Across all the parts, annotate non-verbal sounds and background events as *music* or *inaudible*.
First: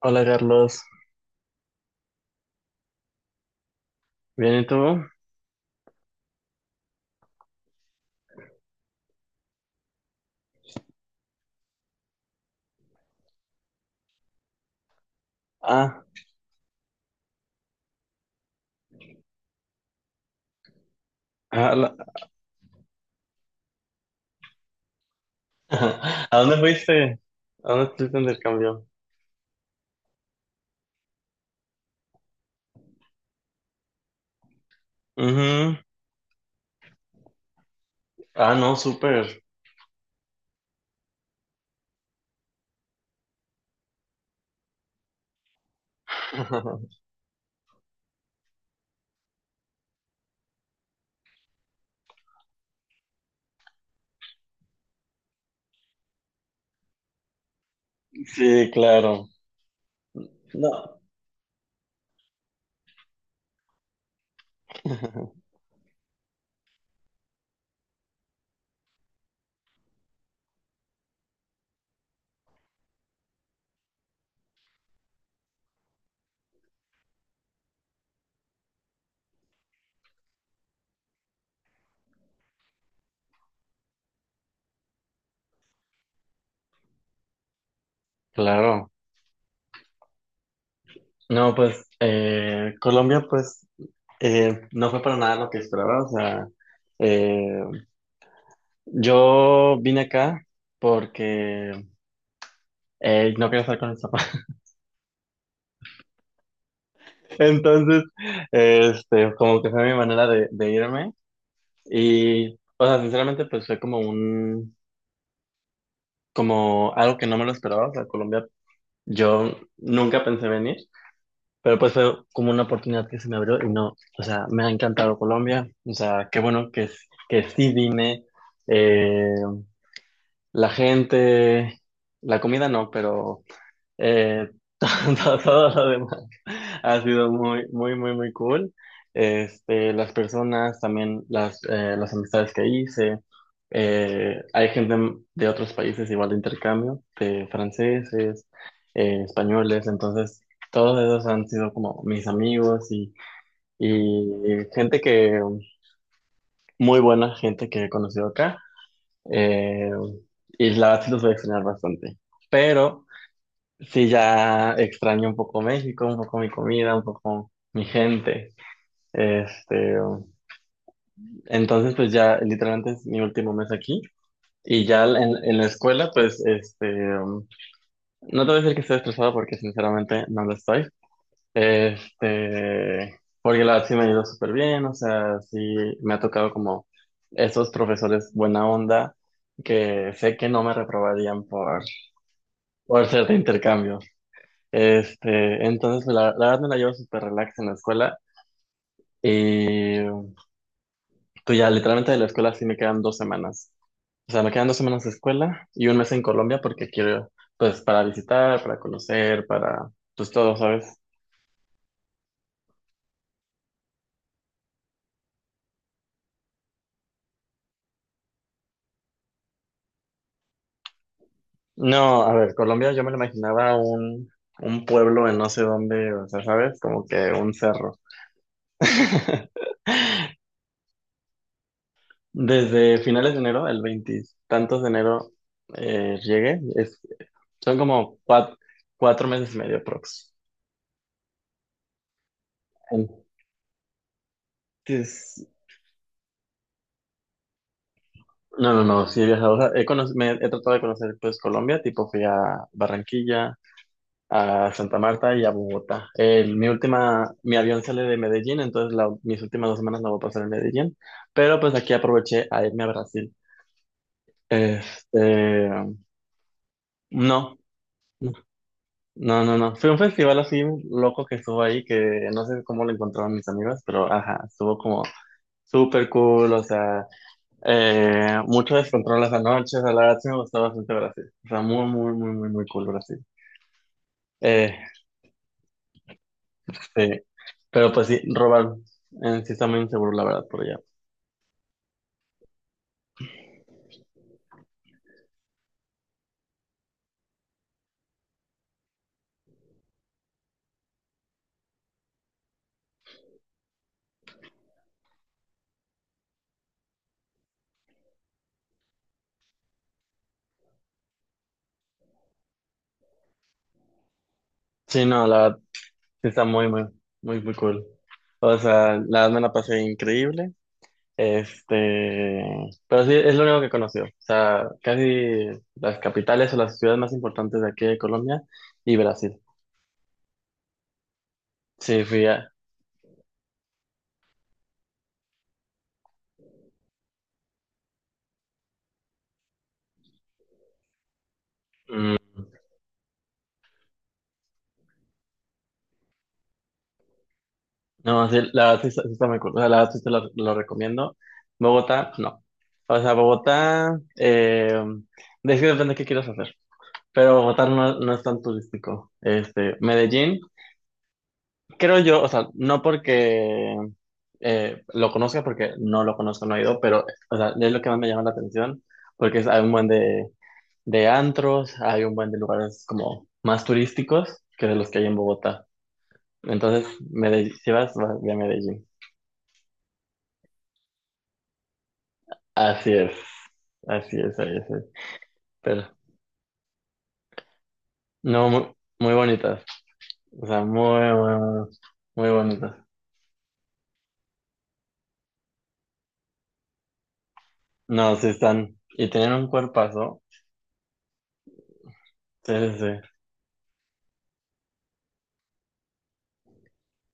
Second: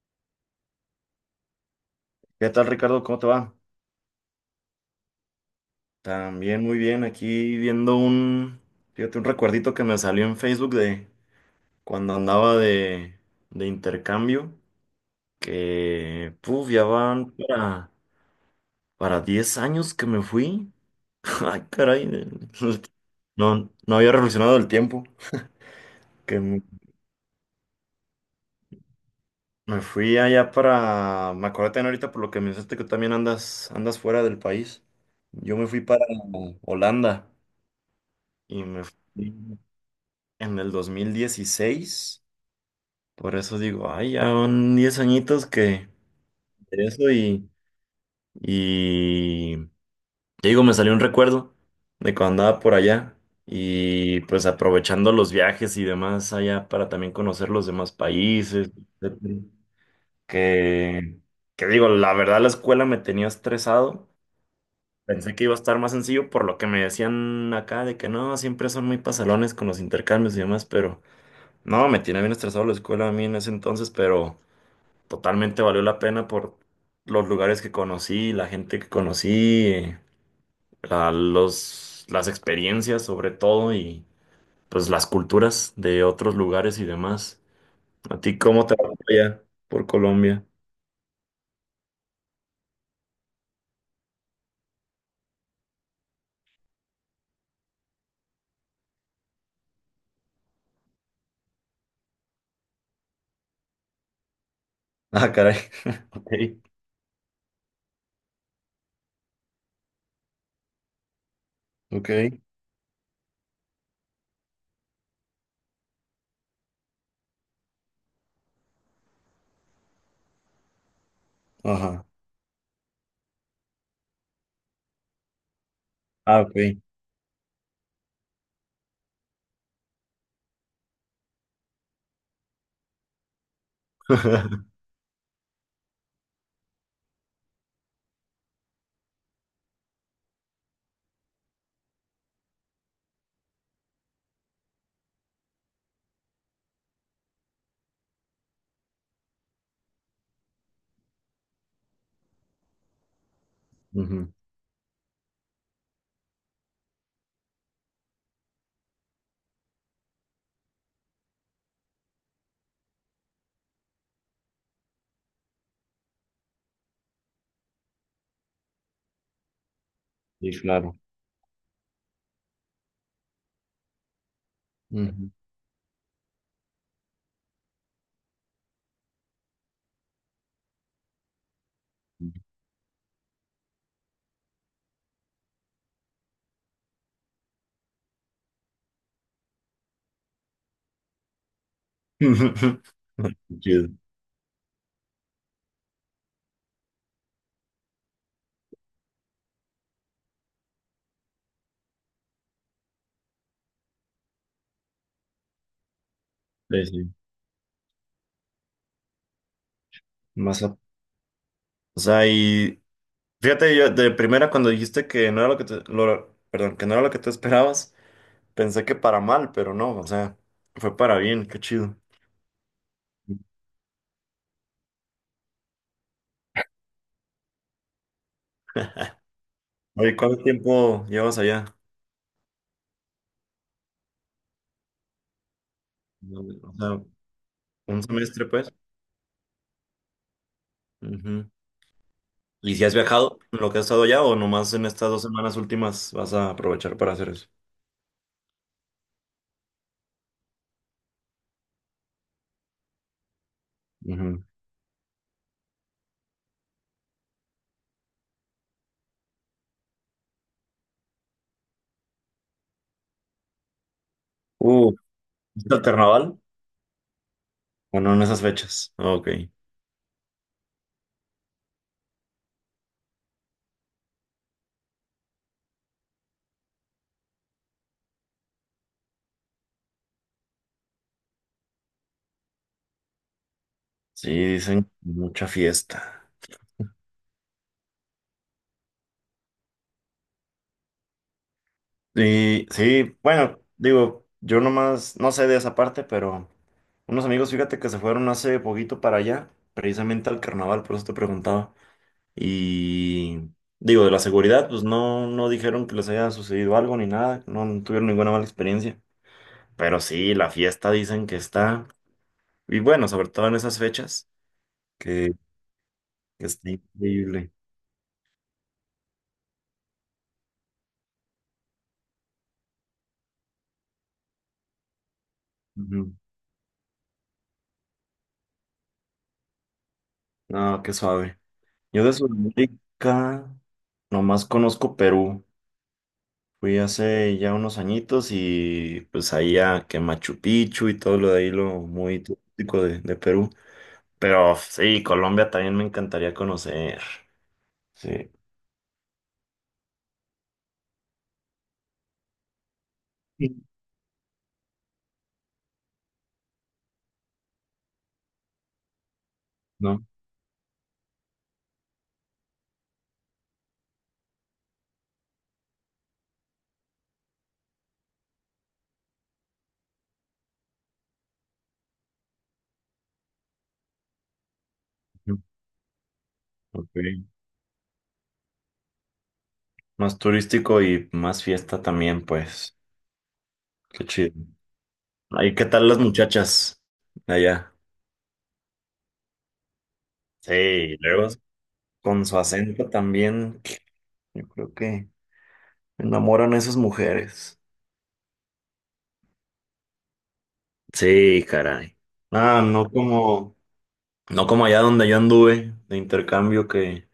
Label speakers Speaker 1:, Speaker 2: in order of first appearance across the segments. Speaker 1: Hola Carlos,
Speaker 2: ¿Qué tal, Ricardo? ¿Cómo te va?
Speaker 1: ¿bien y tú?
Speaker 2: También muy bien, aquí viendo fíjate, un recuerdito que me salió en Facebook de cuando andaba de intercambio,
Speaker 1: Ah,
Speaker 2: que, puf, ya van para 10 años que me fui. *laughs* Ay,
Speaker 1: a, la-
Speaker 2: caray, el- no, no había reflexionado el tiempo,
Speaker 1: *laughs* ¿A
Speaker 2: que
Speaker 1: dónde
Speaker 2: me
Speaker 1: fuiste? ¿A dónde estuviste en el cambio?
Speaker 2: me fui allá me acordé también ahorita por lo que me dijiste que también andas fuera del país. Yo me
Speaker 1: Ujú.
Speaker 2: fui para Holanda
Speaker 1: Ah,
Speaker 2: y
Speaker 1: no,
Speaker 2: me fui
Speaker 1: súper.
Speaker 2: en el 2016. Por eso digo, ay, ya son 10 añitos que de
Speaker 1: *laughs*
Speaker 2: eso y te digo, me salió un recuerdo de cuando andaba por allá y pues aprovechando los viajes y demás allá para también conocer los demás
Speaker 1: Sí,
Speaker 2: países,
Speaker 1: claro.
Speaker 2: etcétera.
Speaker 1: No.
Speaker 2: Que, que digo, la verdad la escuela me tenía estresado. Pensé que
Speaker 1: *laughs*
Speaker 2: iba a estar más sencillo por lo que me decían acá de que no, siempre son muy pasalones con los intercambios y demás, pero... No, me tiene bien estresado la escuela a mí en ese entonces, pero totalmente valió la pena por los lugares que conocí, la gente que conocí, las experiencias sobre todo y pues las culturas de otros lugares y demás. ¿A ti cómo te va
Speaker 1: Claro.
Speaker 2: por allá por Colombia?
Speaker 1: No, pues Colombia, pues no fue para nada lo que esperaba. O sea, eh, yo vine acá porque no quería estar con mis papás.
Speaker 2: Ah, caray. *laughs* Ok,
Speaker 1: *laughs* Entonces, como que fue mi manera de irme.
Speaker 2: ok.
Speaker 1: Y, o sea, sinceramente, pues fue como un, como algo que no me lo esperaba. O sea, Colombia, yo nunca pensé venir, pero pues
Speaker 2: Ajá.
Speaker 1: fue como una oportunidad que se me abrió y no, o sea, me ha encantado Colombia. O sea, qué
Speaker 2: Ah,
Speaker 1: bueno
Speaker 2: ok.
Speaker 1: que sí vine. Eh, la gente, la comida no, pero Eh,
Speaker 2: *laughs*
Speaker 1: *laughs* todo, todo lo demás ha sido muy, muy, muy, muy cool. Este, las personas, también las amistades que hice. Hay gente de otros países igual de intercambio, de franceses, españoles. Entonces, todos esos han sido como mis amigos
Speaker 2: Ujú.
Speaker 1: y gente que, muy buena gente que he conocido acá. Eh, y la verdad sí los voy a extrañar bastante. Pero... Sí, ya extraño un poco México, un poco mi comida, un poco mi gente. Este,
Speaker 2: Sí, claro.
Speaker 1: entonces, pues ya literalmente es mi último mes aquí. Y ya
Speaker 2: Ujú.
Speaker 1: en la escuela, pues, um, no te voy a decir que estoy estresado porque sinceramente no lo estoy. Este, porque la verdad sí me ha ido súper bien, o sea, sí me ha tocado como esos profesores buena onda que sé que no me reprobarían
Speaker 2: *laughs*
Speaker 1: por ser de
Speaker 2: Chido.
Speaker 1: intercambio. Este, entonces la verdad me la llevo súper relax en la escuela y pues ya literalmente de la escuela sí me quedan dos semanas. O sea, me quedan dos semanas de escuela y un mes en Colombia
Speaker 2: Sí,
Speaker 1: porque
Speaker 2: sí.
Speaker 1: quiero, pues, para visitar, para conocer, para, pues, todo,
Speaker 2: Más,
Speaker 1: ¿sabes?
Speaker 2: o sea. Fíjate, yo de primera cuando dijiste que no era lo que te, perdón, que no era lo que te esperabas, pensé que para mal, pero no, o sea, fue para bien, qué chido.
Speaker 1: No, a ver, Colombia yo me lo imaginaba un pueblo en no sé dónde, o sea, ¿sabes? Como que un cerro. *laughs*
Speaker 2: Oye, ¿cuánto tiempo llevas allá?
Speaker 1: Desde finales de enero, el veintitantos de enero, llegué.
Speaker 2: O
Speaker 1: Es-
Speaker 2: sea,
Speaker 1: son
Speaker 2: un
Speaker 1: como
Speaker 2: semestre,
Speaker 1: cuat-
Speaker 2: pues.
Speaker 1: cuatro meses y medio aprox.
Speaker 2: Ujú. ¿Y si has viajado en lo que has estado allá o nomás en estas dos
Speaker 1: Antes,
Speaker 2: semanas últimas vas a aprovechar para hacer eso?
Speaker 1: no, no, no, sí he viajado, o sea, he, cono- me, he tratado de conocer pues Colombia, tipo fui a Barranquilla,
Speaker 2: Ujú.
Speaker 1: a Santa Marta y a Bogotá. El- mi última, mi avión sale de Medellín, entonces la- mis últimas dos semanas la voy a pasar en Medellín, pero pues aquí aproveché a irme a Brasil.
Speaker 2: Uh,
Speaker 1: Este,
Speaker 2: ¿Viste el carnaval?
Speaker 1: no,
Speaker 2: Bueno, en esas fechas. Ok.
Speaker 1: no, no, no, fue un festival así loco que estuvo ahí, que no sé cómo lo encontraron mis amigos, pero ajá, estuvo como súper cool, o sea... mucho descontrol las noches, a la verdad sí me gustó bastante Brasil. O sea, muy, muy, muy, muy, muy cool Brasil.
Speaker 2: Sí,
Speaker 1: Eh,
Speaker 2: dicen mucha fiesta.
Speaker 1: sí. Pero pues sí, robar en sí está muy inseguro, la verdad, por allá.
Speaker 2: Y sí, bueno, digo, yo nomás no sé de esa parte, pero unos amigos, fíjate que se fueron hace poquito para allá, precisamente al carnaval, por eso te preguntaba. Y digo, de la seguridad, pues no, no dijeron que les haya sucedido algo ni nada, no tuvieron ninguna mala experiencia. Pero sí, la fiesta dicen que está, y bueno, sobre todo en esas fechas,
Speaker 1: Sí, no,
Speaker 2: que,
Speaker 1: la verdad sí está
Speaker 2: que
Speaker 1: muy,
Speaker 2: está
Speaker 1: muy, muy,
Speaker 2: increíble.
Speaker 1: muy cool. O sea, la verdad me la pasé increíble. Este, pero sí, es lo único que conocí. O sea, casi las
Speaker 2: Ujú.
Speaker 1: capitales o las ciudades más importantes de aquí de Colombia y Brasil.
Speaker 2: No, qué suave.
Speaker 1: Sí,
Speaker 2: Yo de
Speaker 1: fui a...
Speaker 2: Sudamérica nomás conozco Perú. Fui hace ya unos añitos y pues ahí a que Machu Picchu y todo lo de ahí, lo muy
Speaker 1: mm,
Speaker 2: turístico de Perú. Pero sí, Colombia también me encantaría conocer.
Speaker 1: No,
Speaker 2: Sí,
Speaker 1: sí, la verdad sí está muy cool. O sea, la verdad sí te lo recomiendo. Bogotá, no. O sea,
Speaker 2: Sí.
Speaker 1: Bogotá, de es que depende de qué quieras hacer. Pero Bogotá no, no es tan turístico. Este,
Speaker 2: ¿No?
Speaker 1: Medellín, creo yo, o sea, no porque lo conozca, porque no lo conozco, no he ido, pero o sea, es lo que más me llama la atención, porque es- hay un buen de antros, hay un buen de lugares como más turísticos que de los que hay en Bogotá. Entonces,
Speaker 2: Ok.
Speaker 1: Medellín, si vas, vas ve a Medellín.
Speaker 2: Más turístico y más fiesta también, pues.
Speaker 1: Así es,
Speaker 2: Qué
Speaker 1: así
Speaker 2: chido.
Speaker 1: es, así es.
Speaker 2: Ahí, ¿qué
Speaker 1: Pero,
Speaker 2: tal las muchachas de allá?
Speaker 1: no, muy, muy bonitas. O
Speaker 2: Sí,
Speaker 1: sea,
Speaker 2: y
Speaker 1: muy,
Speaker 2: luego
Speaker 1: muy, muy,
Speaker 2: con
Speaker 1: muy
Speaker 2: su
Speaker 1: bonitas.
Speaker 2: acento también, yo creo que enamoran a esas mujeres.
Speaker 1: No, sí están. Y tienen un cuerpazo.
Speaker 2: Sí, caray.
Speaker 1: Sí,
Speaker 2: Ah,
Speaker 1: sí,
Speaker 2: no
Speaker 1: sí.
Speaker 2: como. No como allá donde yo anduve de intercambio que,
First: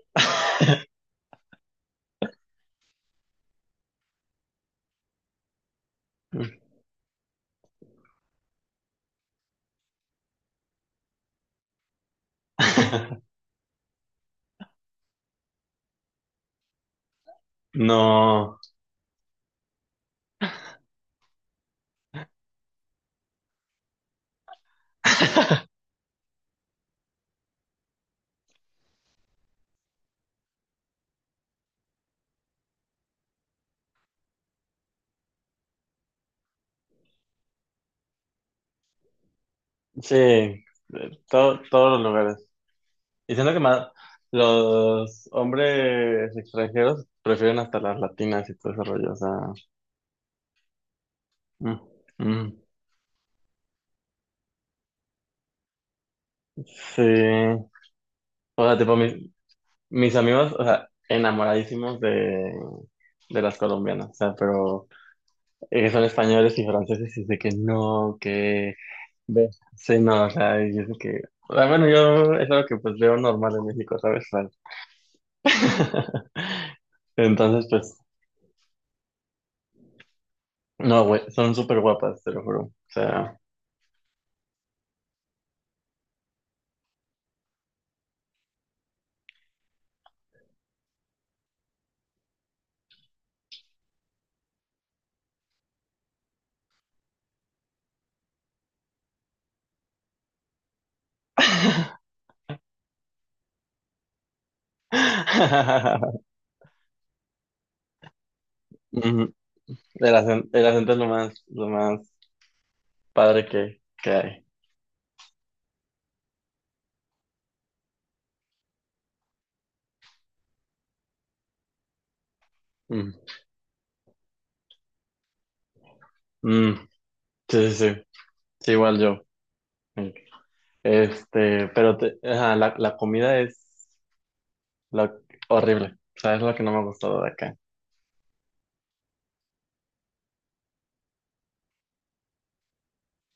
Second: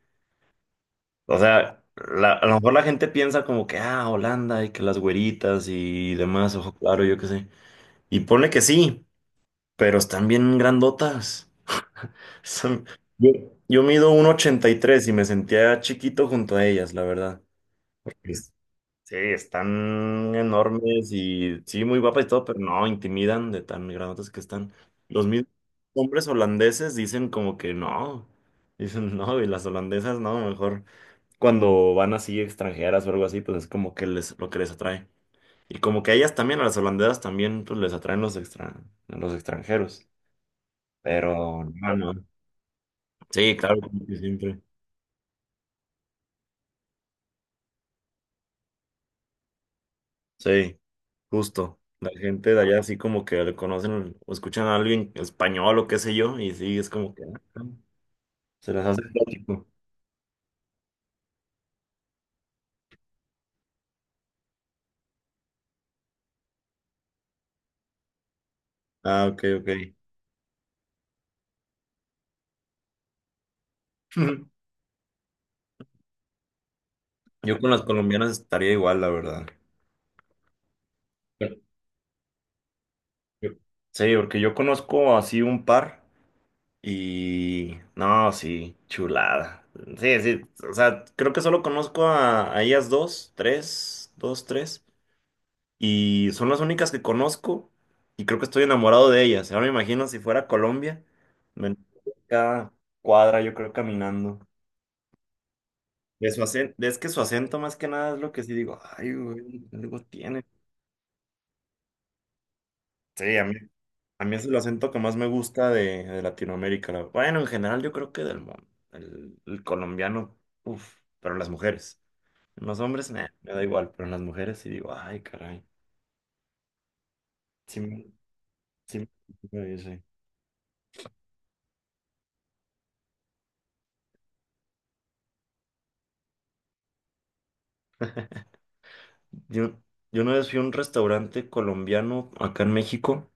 Speaker 2: o sea, a lo mejor la gente piensa como que, ah, Holanda y que las güeritas y demás, ojo claro, yo qué sé. Y ponle que sí, pero están bien grandotas. *laughs* Son- Yo,
Speaker 1: *laughs*
Speaker 2: yo mido un 1,83 y me sentía chiquito junto a ellas, la verdad.
Speaker 1: No,
Speaker 2: Sí, están enormes y sí, muy guapas y todo, pero no, intimidan de tan grandotes que están. Los mismos hombres holandeses dicen como que no, dicen *laughs* no, y las holandesas no, mejor cuando van así extranjeras o algo así, pues es como que les, lo que les atrae. Y como que a ellas también, a las holandesas también, pues les atraen los extranjeros.
Speaker 1: sí. Todo,
Speaker 2: Pero,
Speaker 1: todos
Speaker 2: no,
Speaker 1: los
Speaker 2: no.
Speaker 1: lugares. Y siento
Speaker 2: Sí,
Speaker 1: que
Speaker 2: claro,
Speaker 1: más
Speaker 2: como que siempre.
Speaker 1: los hombres extranjeros prefieren hasta las latinas y todo ese rollo. O sea,
Speaker 2: Sí.
Speaker 1: mm,
Speaker 2: Justo, la gente de
Speaker 1: mm.
Speaker 2: allá así como que le conocen o escuchan a alguien español o qué sé yo, y sí, es
Speaker 1: Sí.
Speaker 2: como que ah,
Speaker 1: O
Speaker 2: se
Speaker 1: sea,
Speaker 2: las
Speaker 1: tipo,
Speaker 2: hace
Speaker 1: mis,
Speaker 2: lógico.
Speaker 1: mis amigos, o sea, enamoradísimos de las colombianas, o sea, pero son españoles y franceses y dice que no, que
Speaker 2: Ah, ok,
Speaker 1: ve,
Speaker 2: ok.
Speaker 1: sí, no, o sea, y es que, o sea, bueno, yo es algo que pues veo normal en México, ¿sabes? O sea,
Speaker 2: *laughs*
Speaker 1: *laughs*
Speaker 2: Yo
Speaker 1: Entonces,
Speaker 2: con las
Speaker 1: pues,
Speaker 2: colombianas estaría igual, la verdad.
Speaker 1: no, güey, son
Speaker 2: Pero-
Speaker 1: súper guapas, te lo juro, o sea,
Speaker 2: yo- Sí, porque yo conozco así un par y no, sí, chulada. Sí, sí, o sea, creo que solo conozco a ellas dos, tres, dos, tres. Y son las únicas que conozco y creo que estoy enamorado de ellas. Ahora me imagino si fuera Colombia, me enamoro de cada cuadra yo creo caminando.
Speaker 1: *laughs*
Speaker 2: Es que su acento más que nada es lo que sí digo, ay,
Speaker 1: Ujú,
Speaker 2: güey, algo tiene.
Speaker 1: el acento es lo más
Speaker 2: Sí, a
Speaker 1: padre
Speaker 2: mí,
Speaker 1: que
Speaker 2: a mí es
Speaker 1: hay.
Speaker 2: el acento que más me gusta de Latinoamérica. Bueno, en general yo creo que del mundo. El colombiano, uff, pero las mujeres. Los hombres,
Speaker 1: Mm,
Speaker 2: nah, me da igual, pero en las mujeres sí digo, ay, caray.
Speaker 1: mm, sí,
Speaker 2: Sí,
Speaker 1: sí, sí, sí, igual
Speaker 2: sí,
Speaker 1: yo.
Speaker 2: sí.
Speaker 1: eh, Este, pero te- ajá, la comida es lo, horrible. O sea, es lo que no me ha gustado de acá.
Speaker 2: Yo, yo una vez fui a un restaurante colombiano acá en México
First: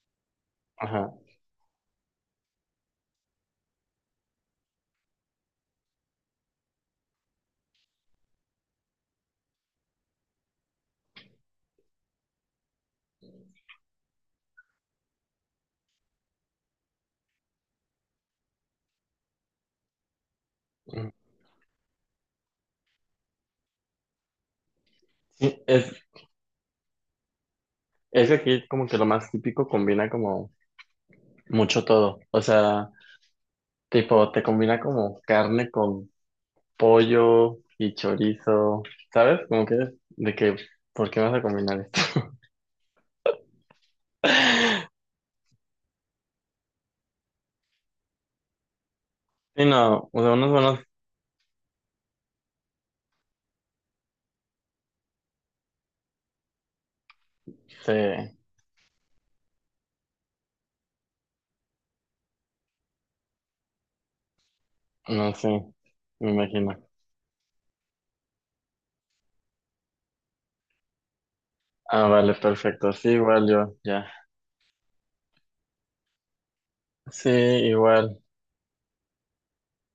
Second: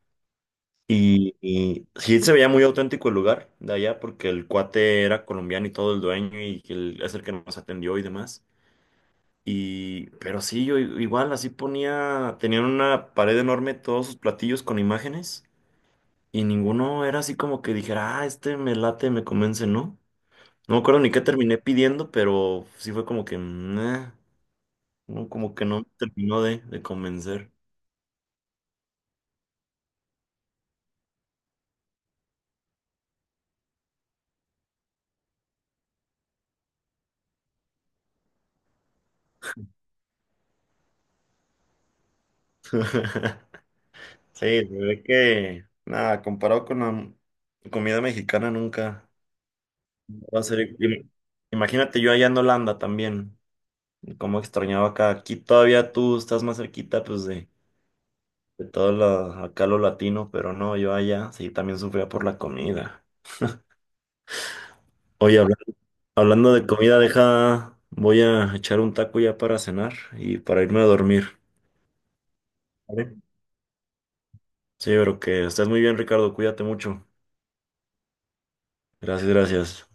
Speaker 1: Ajá.
Speaker 2: y sí se veía muy auténtico el lugar de allá porque el cuate era colombiano y todo el dueño y es el que nos atendió y demás. Y, pero sí, igual así ponía, tenían una pared enorme todos sus platillos con imágenes y ninguno era así como que dijera, ah, este me late, me convence, ¿no? No me acuerdo ni qué terminé pidiendo, pero sí fue como que, "Meh", no, como
Speaker 1: Sí,
Speaker 2: que no me terminó de convencer.
Speaker 1: es que aquí como que lo más típico combina como mucho todo. O sea, tipo, te combina como carne con pollo y chorizo. ¿Sabes? Como que de que, ¿por qué vas a combinar esto?
Speaker 2: *laughs* Sí, se ve
Speaker 1: *laughs*
Speaker 2: que, nada, comparado con la comida mexicana nunca
Speaker 1: Sí, no, o sea,
Speaker 2: va a
Speaker 1: unos
Speaker 2: ser.
Speaker 1: buenos,
Speaker 2: Imagínate yo allá en Holanda también, cómo extrañaba acá. Aquí todavía tú estás más cerquita, pues,
Speaker 1: se-
Speaker 2: de todo lo, acá lo latino, pero no, yo allá sí también sufría por la comida.
Speaker 1: no
Speaker 2: Oye,
Speaker 1: sé, me
Speaker 2: hablando de
Speaker 1: imagino.
Speaker 2: comida, deja, voy a echar un taco ya para cenar y para irme a dormir.
Speaker 1: Ah, vale, perfecto. Sí,
Speaker 2: ¿Vale?
Speaker 1: igual yo, ya.
Speaker 2: Sí, pero que estés muy bien, Ricardo, cuídate mucho.
Speaker 1: Sí, igual.
Speaker 2: Gracias, gracias.